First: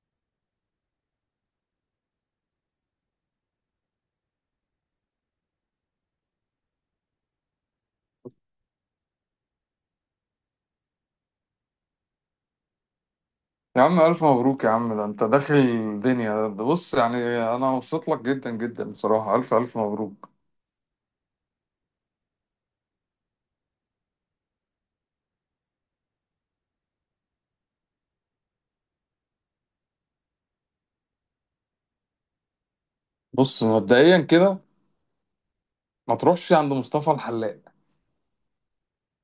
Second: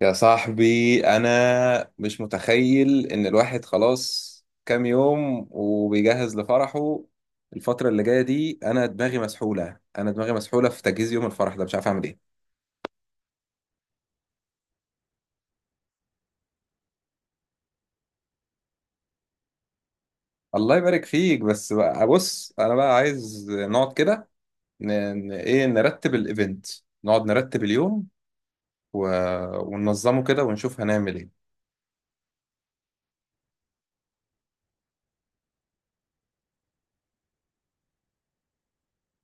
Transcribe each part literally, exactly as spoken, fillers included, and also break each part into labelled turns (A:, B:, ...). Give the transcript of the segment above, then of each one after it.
A: يا صاحبي، أنا مش متخيل إن الواحد خلاص كام يوم وبيجهز لفرحه. الفترة اللي جاية دي أنا دماغي مسحولة، أنا دماغي مسحولة في تجهيز يوم الفرح ده، مش عارف أعمل إيه.
B: يا عم ألف مبروك يا عم، ده أنت داخل الدنيا، ده بص يعني. أنا مبسوط لك جدا جدا بصراحة، ألف ألف مبروك.
A: الله يبارك فيك. بس بقى بص، أنا بقى عايز نقعد كده. ن... ن- إيه نرتب الإيفنت، نقعد نرتب اليوم و... وننظمه كده ونشوف هنعمل إيه.
B: بص مبدئيا كده ما تروحش عند مصطفى الحلاق.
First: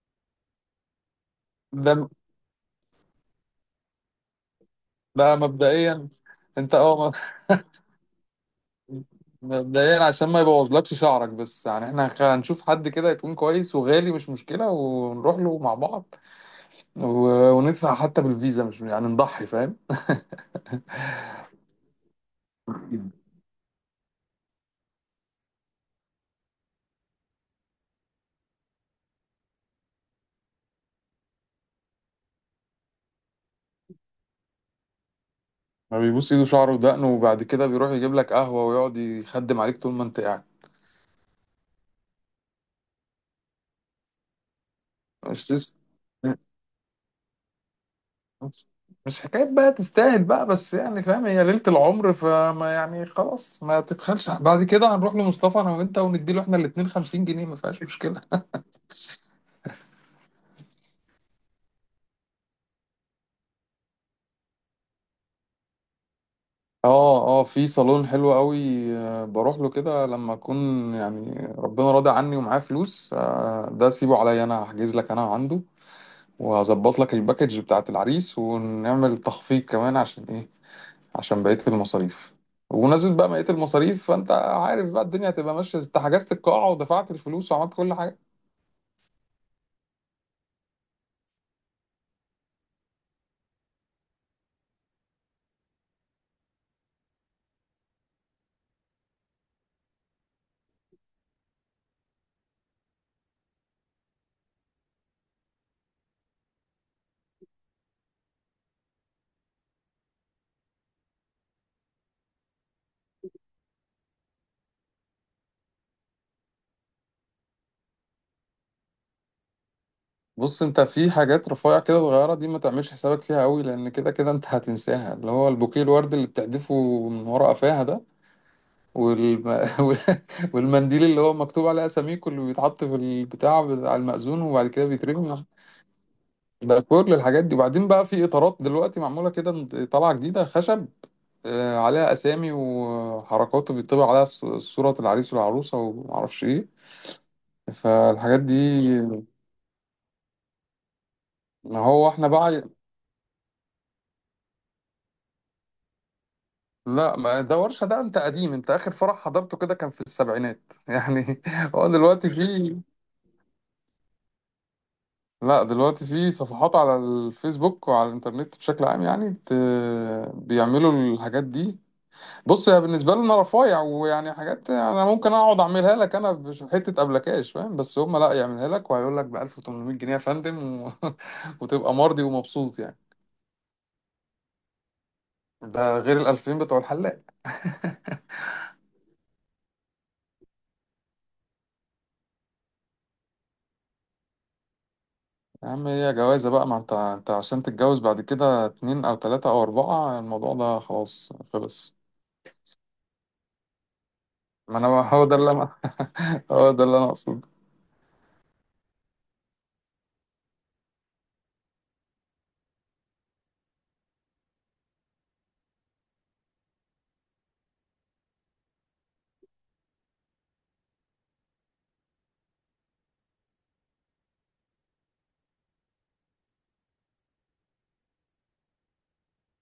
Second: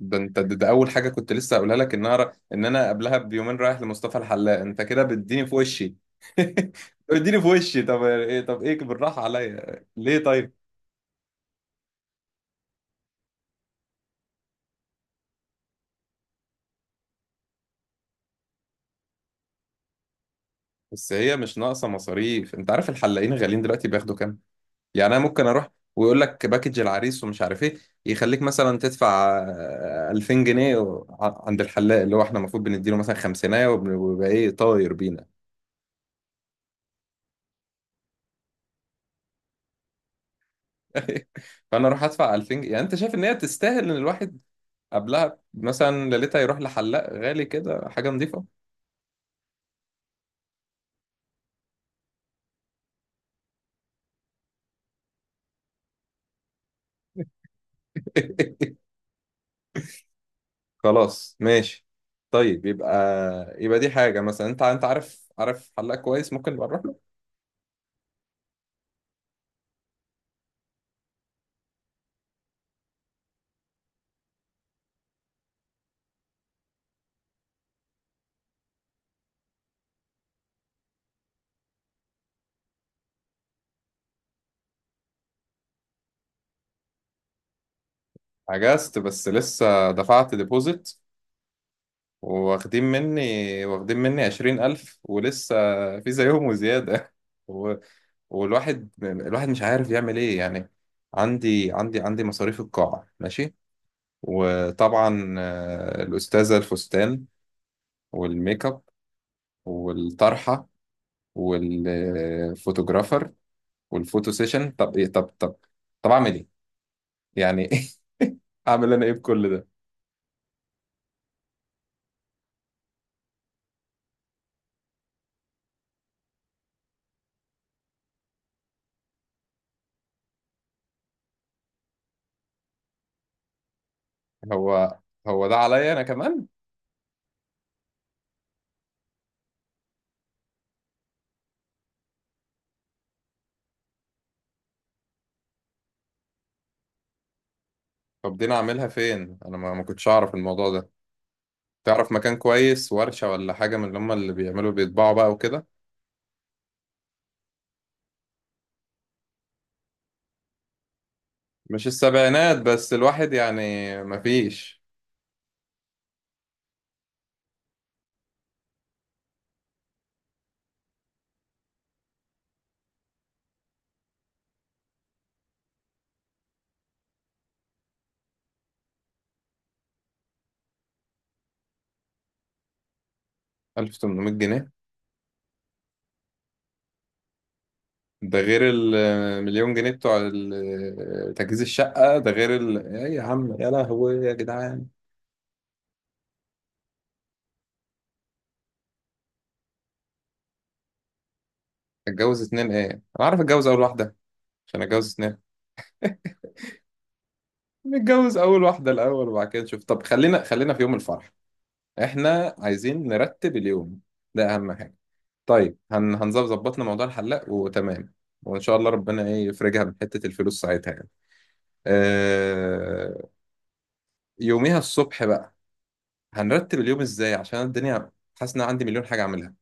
A: ده انت ده, ده اول حاجه كنت لسه هقولها لك،
B: ده
A: ان انا ر- ان انا قبلها بيومين رايح لمصطفى الحلاق. انت كده
B: ده
A: بتديني في وشي.
B: مبدئيا. أنت أه م-
A: بتديني في وشي، طب ايه، طب ايه بالراحه عليا
B: مبدئيا
A: ليه؟
B: عشان ما
A: طيب
B: يبوظلكش شعرك، بس يعني إحنا خ- هنشوف حد كده يكون كويس، وغالي مش مشكلة، ونروح له مع بعض و- وندفع حتى بالفيزا، مش يعني نضحي، فاهم.
A: بس هي مش ناقصه مصاريف. انت عارف الحلاقين غاليين دلوقتي، بياخدوا كام؟ يعني انا ممكن اروح ويقول لك باكج العريس ومش عارف ايه، يخليك مثلا تدفع آه، ألفين جنيه و- ع- عند الحلاق اللي هو احنا المفروض بنديله مثلا خمسينية، وبن- ويبقى ايه، طاير بينا.
B: ما بيبوس إيده شعره ودقنه وبعد كده بيروح يجيب لك قهوة ويقعد يخدم عليك طول ما أنت قاعد.
A: فانا اروح ادفع ألفين جنيه؟ يعني انت شايف ان هي تستاهل ان الواحد قبلها
B: مش تست
A: مثلا ليلتها يروح لحلاق غالي كده، حاجة نظيفة.
B: مش مش حكاية بقى تستاهل بقى، بس يعني فاهم، هي ليلة العمر، فما يعني خلاص ما تبخلش. بعد كده هنروح لمصطفى انا وانت ونديله احنا الاتنين خمسين جنيه، ما فيهاش مشكلة.
A: خلاص، ماشي. طيب، يبقى يبقى دي حاجة. مثلا انت، انت عارف، عارف حلاق كويس ممكن نبقى نروح له.
B: اه اه، في صالون حلو قوي. آه، بروح له كده لما اكون يعني ربنا راضي عني ومعايا فلوس. آه، ده سيبه عليا، انا هحجز لك انا عنده، وهظبط لك الباكج بتاعت العريس ونعمل تخفيض كمان. عشان ايه؟ عشان بقية المصاريف. وبمناسبة بقى بقية المصاريف، فأنت عارف بقى الدنيا هتبقى ماشية، أنت حجزت القاعة ودفعت الفلوس وعملت كل حاجة.
A: عجزت، بس لسه دفعت ديبوزيت. واخدين مني واخدين مني عشرين ألف ولسه في زيهم وزيادة. و... والواحد الواحد مش عارف يعمل ايه يعني. عندي عندي عندي مصاريف القاعة، ماشي. وطبعا آه، الأستاذة الفستان، والميك اب، والطرحة، والفوتوجرافر، والفوتو سيشن. طب ايه، طب طب طب اعمل ايه يعني؟ اعمل انا ايه بكل ده؟
B: بص، أنت في حاجات رفيع كده صغيرة دي ما تعملش حسابك فيها قوي، لأن كده كده أنت هتنساها، اللي هو البوكيه الورد اللي بتحدفه من ورا قفاها ده، والم... وال- والمنديل اللي هو مكتوب عليه أساميكو اللي بيتحط في البتاع بتاع المأذون وبعد كده
A: هو
B: بيترمي.
A: هو ده عليا انا كمان؟
B: ده كل الحاجات دي. وبعدين بقى، في إطارات دلوقتي معمولة كده طالعة جديدة خشب، آه، عليها اسامي وحركاته، بيطبع عليها ص- صورة العريس والعروسة ومعرفش ايه.
A: طب
B: فالحاجات
A: دي انا
B: دي
A: اعملها فين؟ انا ما ما كنتش اعرف الموضوع ده.
B: ما هو
A: تعرف
B: احنا
A: مكان
B: بقى.
A: كويس، ورشة ولا حاجة من اللي هم اللي بيعملوا بيطبعوا بقى وكده؟
B: لا، ما ده ورشة، ده انت قديم، انت اخر فرح حضرته كده كان في السبعينات يعني.
A: مش
B: هو دلوقتي
A: السبعينات،
B: في.
A: بس الواحد يعني. ما فيش.
B: لا، دلوقتي في صفحات على الفيسبوك وعلى الانترنت بشكل عام يعني ت... بيعملوا الحاجات دي. بص، هي بالنسبه لنا رفايع ويعني حاجات انا ممكن اقعد اعملها لك انا بحته ابلكاش، فاهم؟ بس هم لا، يعملها لك وهيقول لك ب ألف وتمنمية جنيه يا فندم، و... وتبقى مرضي ومبسوط يعني.
A: ألف وتمنمية جنيه؟
B: ده غير ال ألفين بتوع الحلاق.
A: ده غير المليون جنيه بتوع ال- تجهيز الشقة، ده غير ال... إيه يا عم، يا لهوي يا جدعان.
B: يا عم هي جوازه بقى، ما انت انت عشان تتجوز بعد كده اتنين او تلاته او اربعه الموضوع ده خلاص خلص.
A: اتجوز اتنين ايه؟ انا عارف اتجوز اول واحدة
B: ما
A: عشان
B: انا
A: اتجوز
B: هو
A: اتنين؟
B: ده اللي انا هو ده اللي انا اقصده.
A: نتجوز اول واحده الاول وبعد كده نشوف. طب خلينا، خلينا في يوم الفرح. احنا عايزين نرتب اليوم، ده اهم حاجه. طيب، هن هنظبط، ظبطنا موضوع الحلاق وتمام. وان شاء الله ربنا ايه يفرجها من حته الفلوس ساعتها يعني. آه... يوميها الصبح بقى هنرتب اليوم ازاي؟ عشان الدنيا، حاسس ان أنا عندي مليون حاجه اعملها.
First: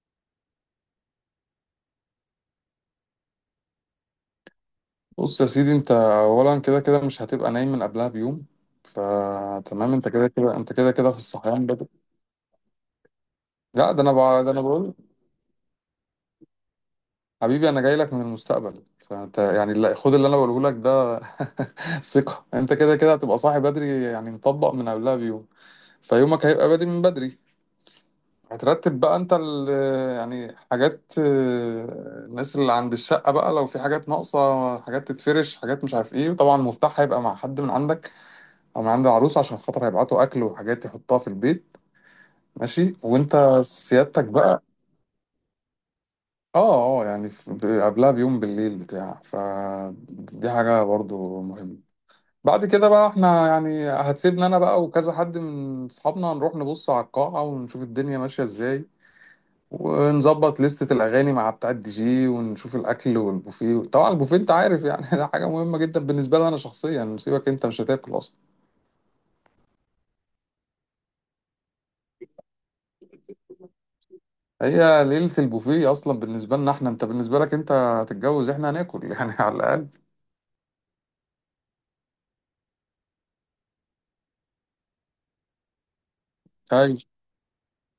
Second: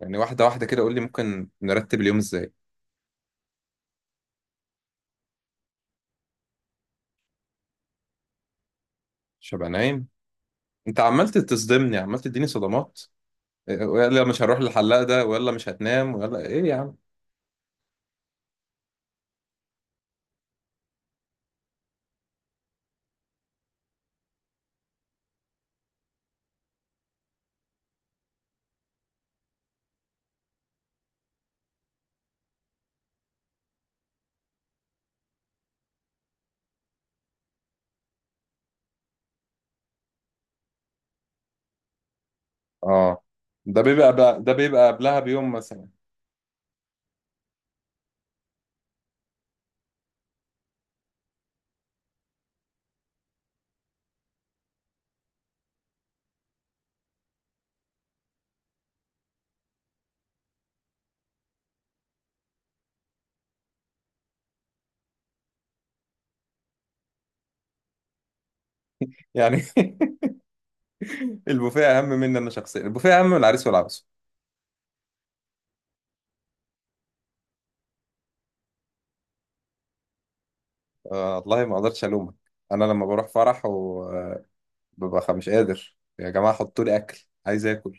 A: يعني واحده واحده كده قول لي ممكن نرتب اليوم ازاي.
B: بص يا سيدي، انت اولا كده كده مش هتبقى نايم من قبلها بيوم،
A: مش هبقى
B: فتمام،
A: نايم؟
B: انت كده كده، انت كده
A: انت
B: كده في
A: عمال
B: الصحيان.
A: تصدمني، عمال تديني صدمات. آه،
B: لا، ده انا
A: ويلا مش
B: بقى ده
A: هروح
B: انا بقول،
A: للحلاق، ده ويلا مش هتنام، ويلا ايه يا عم.
B: حبيبي انا جاي لك من المستقبل، فانت يعني لا، خد اللي انا بقوله لك ده. ثقة، انت كده كده هتبقى صاحي بدري، يعني مطبق من قبلها بيوم، فيومك هيبقى بادئ من بدري. هترتب بقى انت ال، يعني حاجات، آه، الناس اللي عند الشقة بقى لو في حاجات ناقصة، حاجات تتفرش، حاجات مش عارف ايه، وطبعا المفتاح هيبقى مع حد من عندك او من عند العروسة عشان خاطر هيبعتوا اكل وحاجات يحطها في البيت. ماشي.
A: اه،
B: وانت
A: ده بيبقى
B: سيادتك
A: بقى ده
B: بقى
A: بيبقى قبلها بيوم مثلا
B: اه اه، يعني في- ب- قبلها بيوم بالليل بتاع، فدي حاجة برضو مهمة. بعد كده بقى احنا يعني هتسيبنا انا بقى وكذا حد من اصحابنا نروح نبص على القاعة ونشوف الدنيا ماشية ازاي، ونظبط لستة الاغاني مع بتاع الدي جي، ونشوف الاكل والبوفيه. طبعا البوفيه انت عارف يعني ده حاجة مهمة جدا بالنسبة لي انا شخصيا، سيبك انت مش هتاكل اصلا.
A: يعني. البوفيه اهم مني انا شخصيا، البوفيه اهم من العريس والعروسه.
B: هي ليلة البوفيه اصلا بالنسبة لنا احنا، انت بالنسبة لك انت هتتجوز، احنا هناكل يعني على الاقل.
A: آه والله ما اقدرش الومك. انا لما بروح فرح وببقى مش قادر، يا جماعه حطوا لي
B: ايوه،
A: اكل، عايز اكل.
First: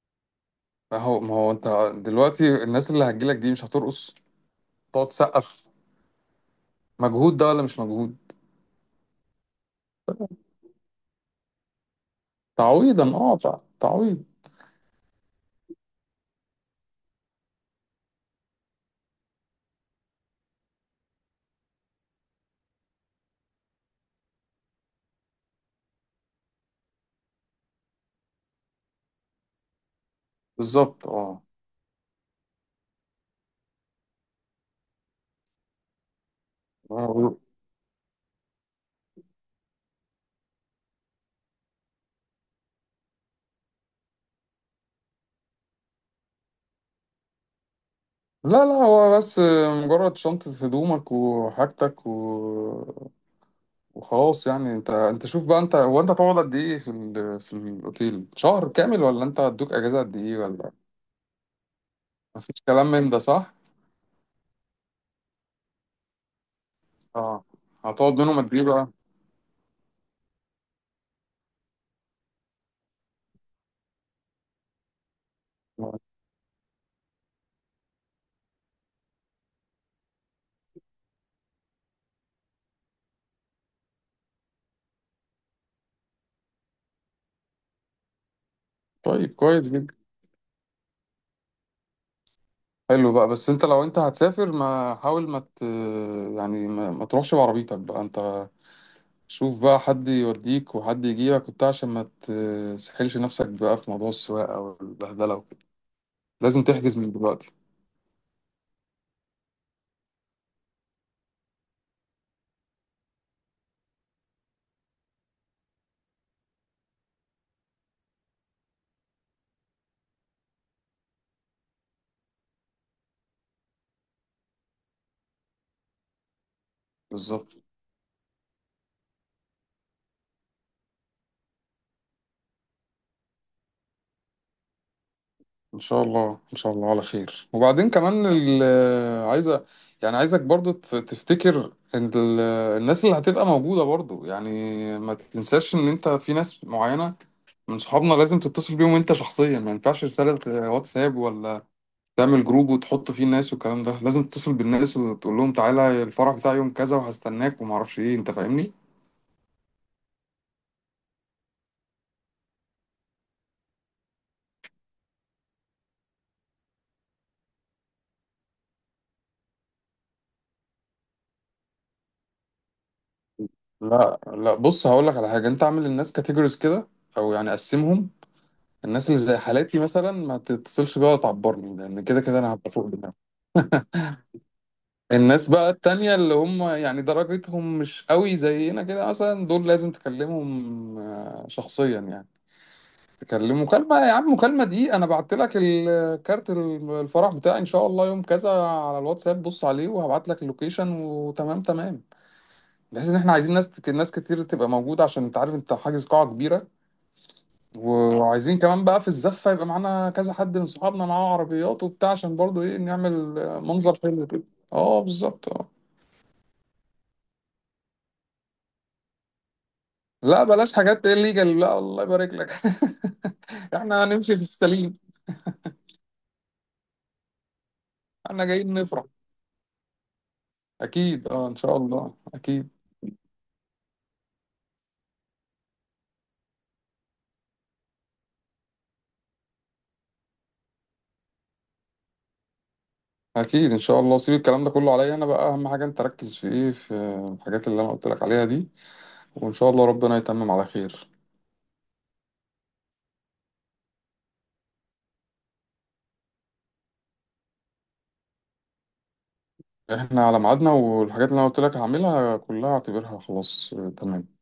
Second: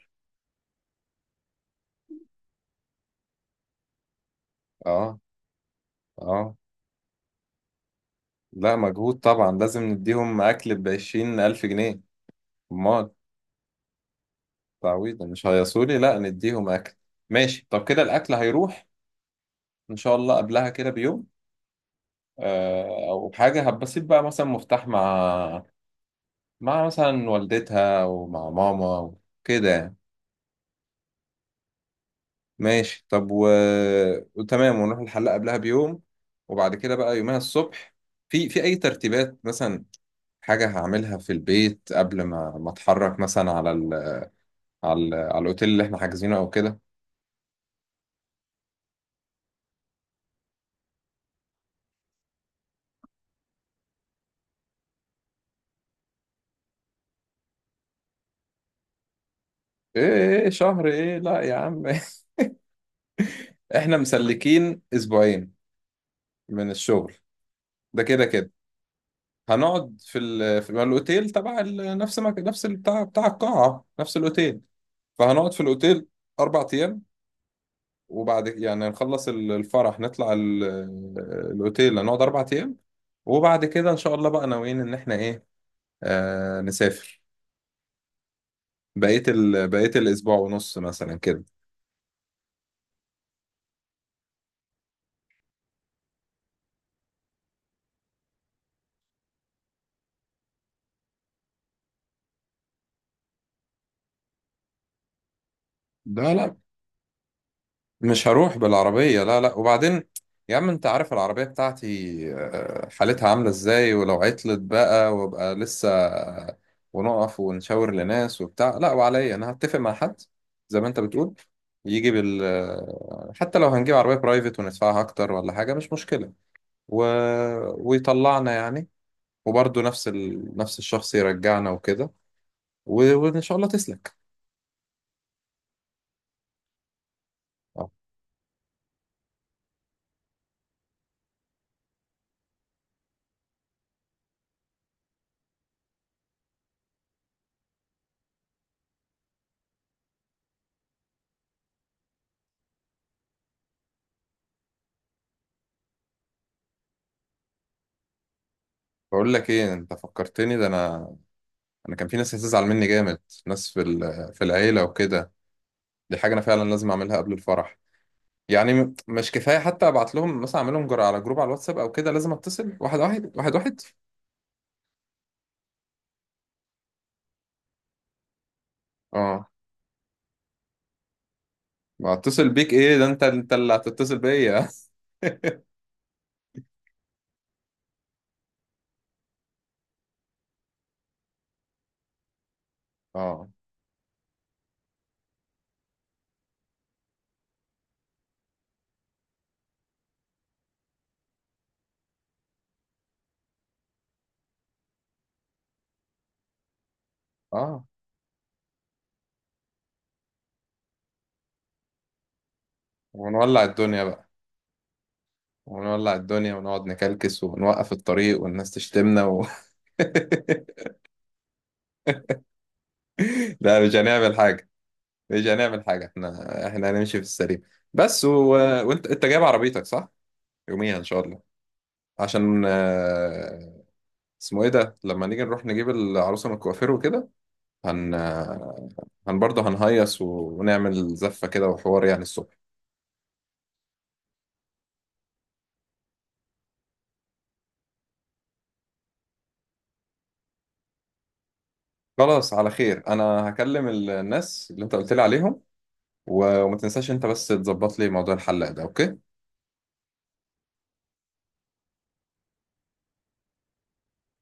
B: ما هو ما هو انت دلوقتي الناس اللي هتجيلك دي مش هترقص، تقعد
A: اه،
B: تسقف.
A: اه.
B: مجهود ده ولا مش مجهود؟
A: لا مجهود طبعا، لازم نديهم اكل ب عشرين الف جنيه. امال،
B: تعويضا اه تع- تعويض.
A: تعويض. مش هيصولي، لا نديهم اكل. ماشي. طب كده الاكل هيروح ان شاء الله قبلها كده بيوم. آه او حاجه هبسيط بقى، مثلا مفتاح مع، مع مثلا والدتها ومع ماما وكده يعني.
B: بالظبط اه.
A: ماشي طب. و... وتمام، ونروح الحلاق قبلها بيوم. وبعد كده بقى يومها
B: هو-
A: الصبح، في في اي ترتيبات مثلا حاجة هعملها في البيت قبل ما، ما اتحرك مثلا على ال... على ال... على الاوتيل اللي احنا حاجزينه او كده؟
B: لا لا هو بس مجرد شنطة هدومك وحاجتك و... وخلاص يعني. انت، انت شوف بقى، انت هو انت هتقعد قد ايه في ال... في الاوتيل؟ شهر كامل، ولا انت هتدوك اجازة
A: ايه،
B: قد ايه،
A: ايه
B: ولا
A: شهر ايه؟ لا يا عم.
B: مفيش كلام من ده صح؟
A: احنا مسلكين اسبوعين من الشغل.
B: اه.
A: ده
B: هتقعد
A: كده
B: منهم
A: كده
B: قد ايه بقى؟
A: هنقعد في ال... في ما الاوتيل تبع ال... نفس ما... نفس بتاع، بتاع القاعة، نفس الاوتيل. فهنقعد في الأوتيل أربع أيام. وبعد يعني نخلص ال- الفرح، نطلع ال- الأوتيل، هنقعد أربع أيام. وبعد كده إن شاء الله بقى ناويين إن إحنا إيه، آه نسافر بقية
B: طيب
A: ال...
B: كويس
A: بقية
B: جدا.
A: الأسبوع ونص مثلا كده.
B: حلو بقى. بس انت لو انت هتسافر، ما حاول ما ت... يعني ما... ما تروحش بعربيتك بقى انت. شوف بقى حد يوديك وحد يجيبك وبتاع، عشان ما تسحلش نفسك بقى في موضوع السواقة والبهدلة وكده.
A: ده لا،
B: لازم تحجز من دلوقتي.
A: مش هروح بالعربية، لا لا. وبعدين يا عم انت عارف العربية بتاعتي آه، حالتها عاملة ازاي. ولو عطلت بقى وابقى لسه ونقف ونشاور لناس وبتاع، لا. وعليا انا، هتفق مع حد زي ما انت بتقول يجي بال آه، حتى لو هنجيب عربية برايفت وندفعها اكتر ولا حاجة مش مشكلة، و...
B: بالظبط.
A: ويطلعنا يعني، وبرضه نفس ال... نفس الشخص يرجعنا وكده. و... وان شاء الله تسلك.
B: ان شاء الله ان شاء الله على خير.
A: آه،
B: وبعدين كمان ال... عايزة يعني عايزك برضو تف- تفتكر ان ال... الناس اللي هتبقى موجودة، برضو يعني ما تنساش ان انت في ناس معينة من صحابنا لازم تتصل بيهم انت شخصيا، ما ينفعش رسالة واتساب، ولا تعمل جروب وتحط فيه الناس والكلام ده، لازم تتصل بالناس وتقول لهم تعالى الفرح بتاعي يوم كذا وهستناك وما اعرفش ايه، انت فاهمني.
A: بقول لك ايه، انت فكرتني. ده انا انا كان في ناس هتزعل مني جامد، ناس في ال- في العيله وكده. دي حاجه انا فعلا لازم اعملها قبل الفرح. يعني م- مش كفايه حتى ابعت لهم مثلا، اعملهم جر على جروب على الواتساب او كده، لازم اتصل واحد واحد واحد واحد.
B: لا لا، بص هقول لك على حاجه، انت اعمل للناس كاتيجوريز كده، او يعني قسمهم. الناس اللي زي
A: اه،
B: حالاتي مثلا ما تتصلش بيها وتعبرني، لان
A: ما
B: كده كده
A: اتصل
B: انا هبقى
A: بيك
B: فوق
A: ايه؟ ده
B: دماغي.
A: انت، انت اللي هتتصل بيا.
B: الناس بقى التانية اللي هم يعني درجتهم مش قوي زينا كده مثلا، دول لازم تكلمهم آه، شخصيا يعني.
A: اه،
B: تكلم مكالمة، يا عم مكالمة، دي أنا بعت لك الكارت الفرح بتاعي إن شاء الله يوم كذا على الواتساب، بص عليه، وهبعت لك اللوكيشن وتمام تمام. بحيث إن إحنا عايزين ناس ناس كتير تبقى موجودة، عشان أنت عارف أنت حاجز قاعة كبيرة.
A: اه.
B: وعايزين كمان بقى في الزفة يبقى معانا كذا حد من صحابنا معاه عربيات وبتاع، عشان برضو إيه نعمل
A: ونولع
B: منظر
A: الدنيا
B: حلو
A: بقى.
B: كده. أه، بالظبط أه.
A: ونولع الدنيا ونقعد نكلكس ونوقف الطريق والناس تشتمنا و...
B: لا بلاش حاجات الليجال، لا، الله يبارك لك.
A: لا مش
B: إحنا
A: هنعمل
B: هنمشي في
A: حاجه،
B: السليم.
A: مش هنعمل حاجه، احنا، احنا هنمشي في السليم. بس و...
B: إحنا جايين نفرح.
A: وانت، انت جايب عربيتك صح يوميها ان شاء
B: أكيد
A: الله؟
B: أه إن شاء الله
A: عشان
B: أكيد.
A: آه، اسمه ايه ده، لما نيجي نروح نجيب العروسه من الكوافير وكده، هن آه، هن برضه هنهيص ونعمل زفه كده وحوار يعني الصبح.
B: اكيد ان شاء الله. سيب الكلام ده كله عليا انا بقى، اهم حاجه انت ركز في ايه، في الحاجات اللي انا قلت لك عليها دي، وان شاء الله ربنا يتمم على خير.
A: خلاص على خير، انا هكلم الناس اللي انت قلت لي عليهم. و- وما تنساش انت بس تظبط لي موضوع الحلاق ده، اوكي.
B: احنا على ميعادنا، والحاجات اللي انا قلت لك هعملها كلها اعتبرها خلاص. آه، تمام